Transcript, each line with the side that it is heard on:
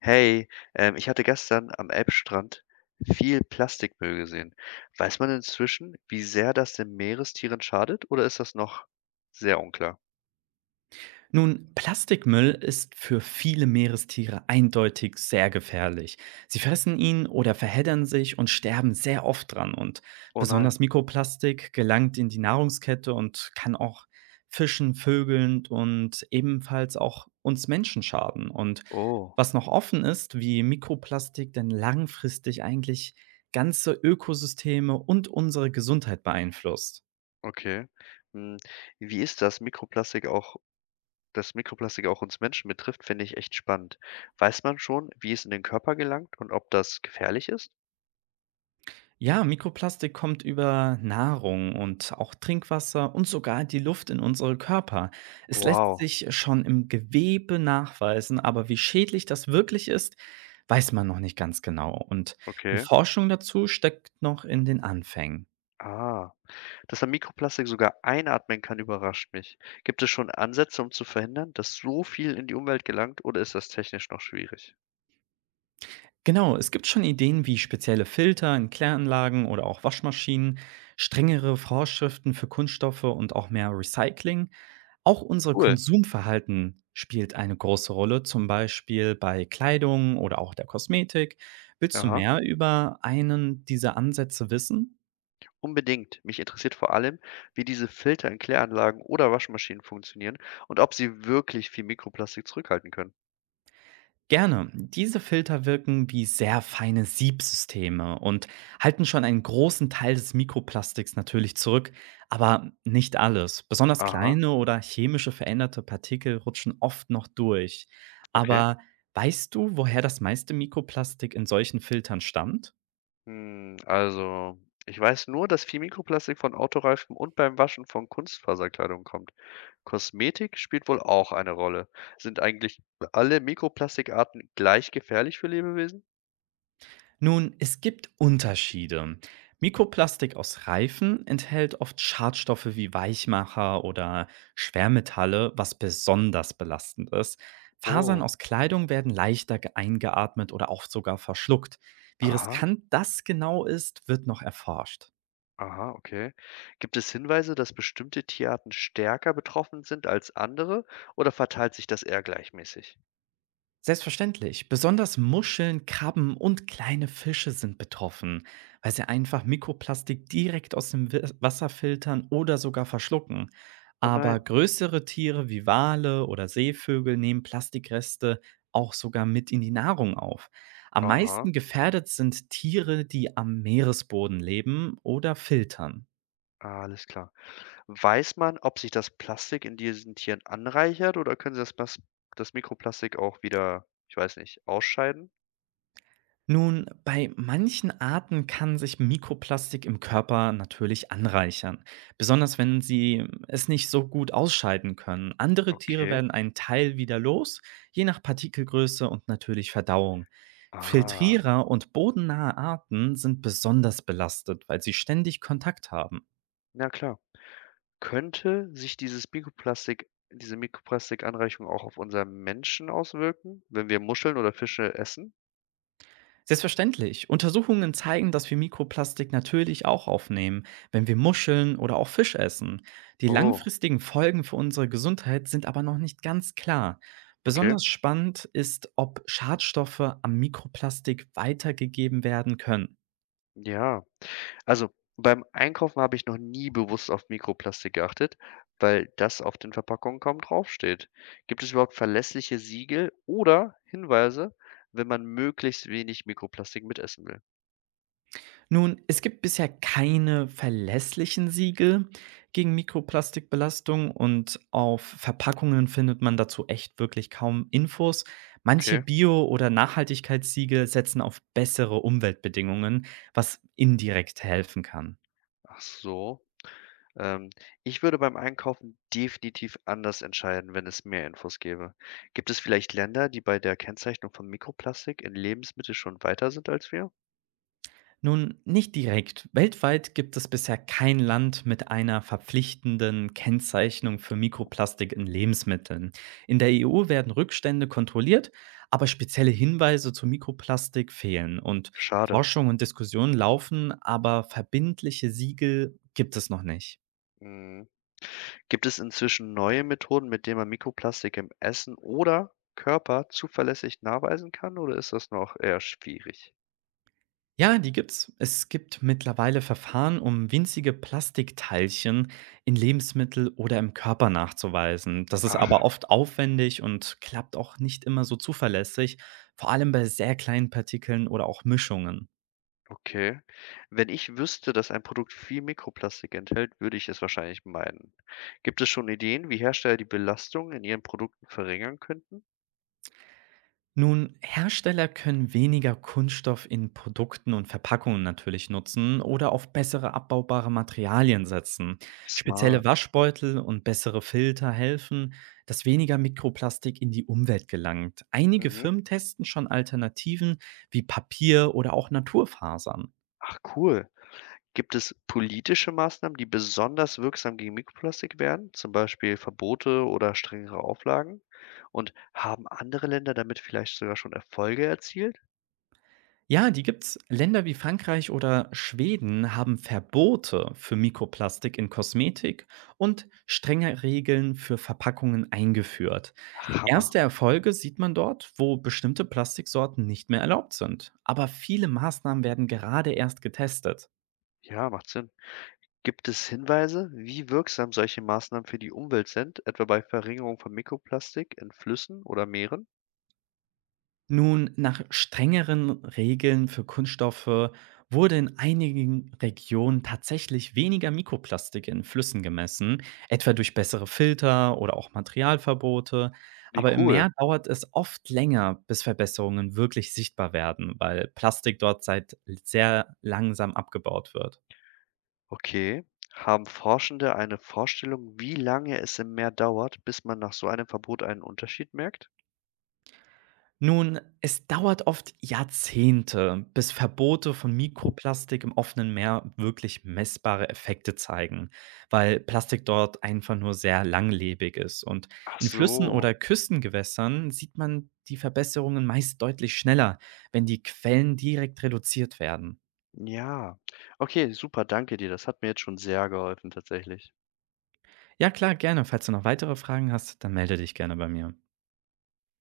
left: Hey, ich hatte gestern am Elbstrand viel Plastikmüll gesehen. Weiß man inzwischen, wie sehr das den Meerestieren schadet, oder ist das noch sehr unklar?
right: Nun, Plastikmüll ist für viele Meerestiere eindeutig sehr gefährlich. Sie fressen ihn oder verheddern sich und sterben sehr oft dran. Und
left: Oh nein.
right: besonders Mikroplastik gelangt in die Nahrungskette und kann auch Fischen, Vögeln und ebenfalls auch uns Menschen schaden. Und
left: Oh,
right: was noch offen ist, wie Mikroplastik denn langfristig eigentlich ganze Ökosysteme und unsere Gesundheit beeinflusst.
left: okay. Hm, wie ist das Mikroplastik auch, dass Mikroplastik auch uns Menschen betrifft, finde ich echt spannend. Weiß man schon, wie es in den Körper gelangt und ob das gefährlich ist?
right: Ja, Mikroplastik kommt über Nahrung und auch Trinkwasser und sogar die Luft in unsere Körper. Es lässt
left: Wow,
right: sich schon im Gewebe nachweisen, aber wie schädlich das wirklich ist, weiß man noch nicht ganz genau. Und die
left: okay.
right: Forschung dazu steckt noch in den Anfängen.
left: Ah. Dass er Mikroplastik sogar einatmen kann, überrascht mich. Gibt es schon Ansätze, um zu verhindern, dass so viel in die Umwelt gelangt, oder ist das technisch noch schwierig?
right: Genau, es gibt schon Ideen wie spezielle Filter in Kläranlagen oder auch Waschmaschinen, strengere Vorschriften für Kunststoffe und auch mehr Recycling. Auch unser
left: Cool.
right: Konsumverhalten spielt eine große Rolle, zum Beispiel bei Kleidung oder auch der Kosmetik. Willst du
left: Aha.
right: mehr über einen dieser Ansätze wissen?
left: Unbedingt. Mich interessiert vor allem, wie diese Filter in Kläranlagen oder Waschmaschinen funktionieren und ob sie wirklich viel Mikroplastik zurückhalten können.
right: Gerne. Diese Filter wirken wie sehr feine Siebsysteme und halten schon einen großen Teil des Mikroplastiks natürlich zurück, aber nicht alles. Besonders
left: Aha,
right: kleine oder chemische veränderte Partikel rutschen oft noch durch.
left: okay.
right: Aber weißt du, woher das meiste Mikroplastik in solchen Filtern stammt?
left: Hm, also, ich weiß nur, dass viel Mikroplastik von Autoreifen und beim Waschen von Kunstfaserkleidung kommt. Kosmetik spielt wohl auch eine Rolle. Sind eigentlich alle Mikroplastikarten gleich gefährlich für Lebewesen?
right: Nun, es gibt Unterschiede. Mikroplastik aus Reifen enthält oft Schadstoffe wie Weichmacher oder Schwermetalle, was besonders belastend ist. Fasern
left: Oh,
right: aus Kleidung werden leichter eingeatmet oder auch sogar verschluckt. Wie
left: aha,
right: riskant das genau ist, wird noch erforscht.
left: aha, okay. Gibt es Hinweise, dass bestimmte Tierarten stärker betroffen sind als andere oder verteilt sich das eher gleichmäßig?
right: Selbstverständlich. Besonders Muscheln, Krabben und kleine Fische sind betroffen, weil sie einfach Mikroplastik direkt aus dem Wasser filtern oder sogar verschlucken.
left: Oh
right: Aber
left: nein.
right: größere Tiere wie Wale oder Seevögel nehmen Plastikreste auch sogar mit in die Nahrung auf. Am
left: Aha.
right: meisten gefährdet sind Tiere, die am Meeresboden leben oder filtern.
left: Ah, alles klar. Weiß man, ob sich das Plastik in diesen Tieren anreichert oder können sie das Mikroplastik auch wieder, ich weiß nicht, ausscheiden?
right: Nun, bei manchen Arten kann sich Mikroplastik im Körper natürlich anreichern, besonders wenn sie es nicht so gut ausscheiden können. Andere Tiere
left: Okay.
right: werden einen Teil wieder los, je nach Partikelgröße und natürlich Verdauung.
left: Ah,
right: Filtrierer und bodennahe Arten sind besonders belastet, weil sie ständig Kontakt haben.
left: na klar. Könnte sich diese Mikroplastikanreichung auch auf unseren Menschen auswirken, wenn wir Muscheln oder Fische essen?
right: Selbstverständlich. Untersuchungen zeigen, dass wir Mikroplastik natürlich auch aufnehmen, wenn wir Muscheln oder auch Fisch essen. Die
left: Oh,
right: langfristigen Folgen für unsere Gesundheit sind aber noch nicht ganz klar.
left: okay.
right: Besonders spannend ist, ob Schadstoffe am Mikroplastik weitergegeben werden können.
left: Ja, also beim Einkaufen habe ich noch nie bewusst auf Mikroplastik geachtet, weil das auf den Verpackungen kaum draufsteht. Gibt es überhaupt verlässliche Siegel oder Hinweise, wenn man möglichst wenig Mikroplastik mitessen will?
right: Nun, es gibt bisher keine verlässlichen Siegel gegen Mikroplastikbelastung und auf Verpackungen findet man dazu echt wirklich kaum Infos. Manche
left: Okay,
right: Bio- oder Nachhaltigkeitssiegel setzen auf bessere Umweltbedingungen, was indirekt helfen kann.
left: ach so. Ähm, Ich würde beim Einkaufen definitiv anders entscheiden, wenn es mehr Infos gäbe. Gibt es vielleicht Länder, die bei der Kennzeichnung von Mikroplastik in Lebensmitteln schon weiter sind als wir?
right: Nun, nicht direkt. Weltweit gibt es bisher kein Land mit einer verpflichtenden Kennzeichnung für Mikroplastik in Lebensmitteln. In der EU werden Rückstände kontrolliert, aber spezielle Hinweise zu Mikroplastik fehlen. Und
left: Schade.
right: Forschung und Diskussionen laufen, aber verbindliche Siegel gibt es noch nicht.
left: Mhm. Gibt es inzwischen neue Methoden, mit denen man Mikroplastik im Essen oder Körper zuverlässig nachweisen kann, oder ist das noch eher schwierig?
right: Ja, die gibt's. Es gibt mittlerweile Verfahren, um winzige Plastikteilchen in Lebensmittel oder im Körper nachzuweisen. Das ist aber
left: Ach,
right: oft aufwendig und klappt auch nicht immer so zuverlässig, vor allem bei sehr kleinen Partikeln oder auch Mischungen.
left: okay. Wenn ich wüsste, dass ein Produkt viel Mikroplastik enthält, würde ich es wahrscheinlich meiden. Gibt es schon Ideen, wie Hersteller die Belastung in ihren Produkten verringern könnten?
right: Nun, Hersteller können weniger Kunststoff in Produkten und Verpackungen natürlich nutzen oder auf bessere abbaubare Materialien setzen. Spezielle
left: Smart.
right: Waschbeutel und bessere Filter helfen, dass weniger Mikroplastik in die Umwelt gelangt. Einige
left: Mhm.
right: Firmen testen schon Alternativen wie Papier oder auch Naturfasern.
left: Ach, cool. Gibt es politische Maßnahmen, die besonders wirksam gegen Mikroplastik wären, zum Beispiel Verbote oder strengere Auflagen? Und haben andere Länder damit vielleicht sogar schon Erfolge erzielt?
right: Ja, die gibt's. Länder wie Frankreich oder Schweden haben Verbote für Mikroplastik in Kosmetik und strenge Regeln für Verpackungen eingeführt.
left: Hammer.
right: Erste Erfolge sieht man dort, wo bestimmte Plastiksorten nicht mehr erlaubt sind. Aber viele Maßnahmen werden gerade erst getestet.
left: Ja, macht Sinn. Gibt es Hinweise, wie wirksam solche Maßnahmen für die Umwelt sind, etwa bei Verringerung von Mikroplastik in Flüssen oder Meeren?
right: Nun, nach strengeren Regeln für Kunststoffe wurde in einigen Regionen tatsächlich weniger Mikroplastik in Flüssen gemessen, etwa durch bessere Filter oder auch Materialverbote.
left: Wie
right: Aber im
left: cool.
right: Meer dauert es oft länger, bis Verbesserungen wirklich sichtbar werden, weil Plastik dort seit sehr langsam abgebaut wird.
left: Okay. Haben Forschende eine Vorstellung, wie lange es im Meer dauert, bis man nach so einem Verbot einen Unterschied merkt?
right: Nun, es dauert oft Jahrzehnte, bis Verbote von Mikroplastik im offenen Meer wirklich messbare Effekte zeigen, weil Plastik dort einfach nur sehr langlebig ist. Und
left: Ach
right: in Flüssen
left: so.
right: oder Küstengewässern sieht man die Verbesserungen meist deutlich schneller, wenn die Quellen direkt reduziert werden.
left: Ja. Okay, super, danke dir. Das hat mir jetzt schon sehr geholfen tatsächlich.
right: Ja klar, gerne. Falls du noch weitere Fragen hast, dann melde dich gerne bei mir.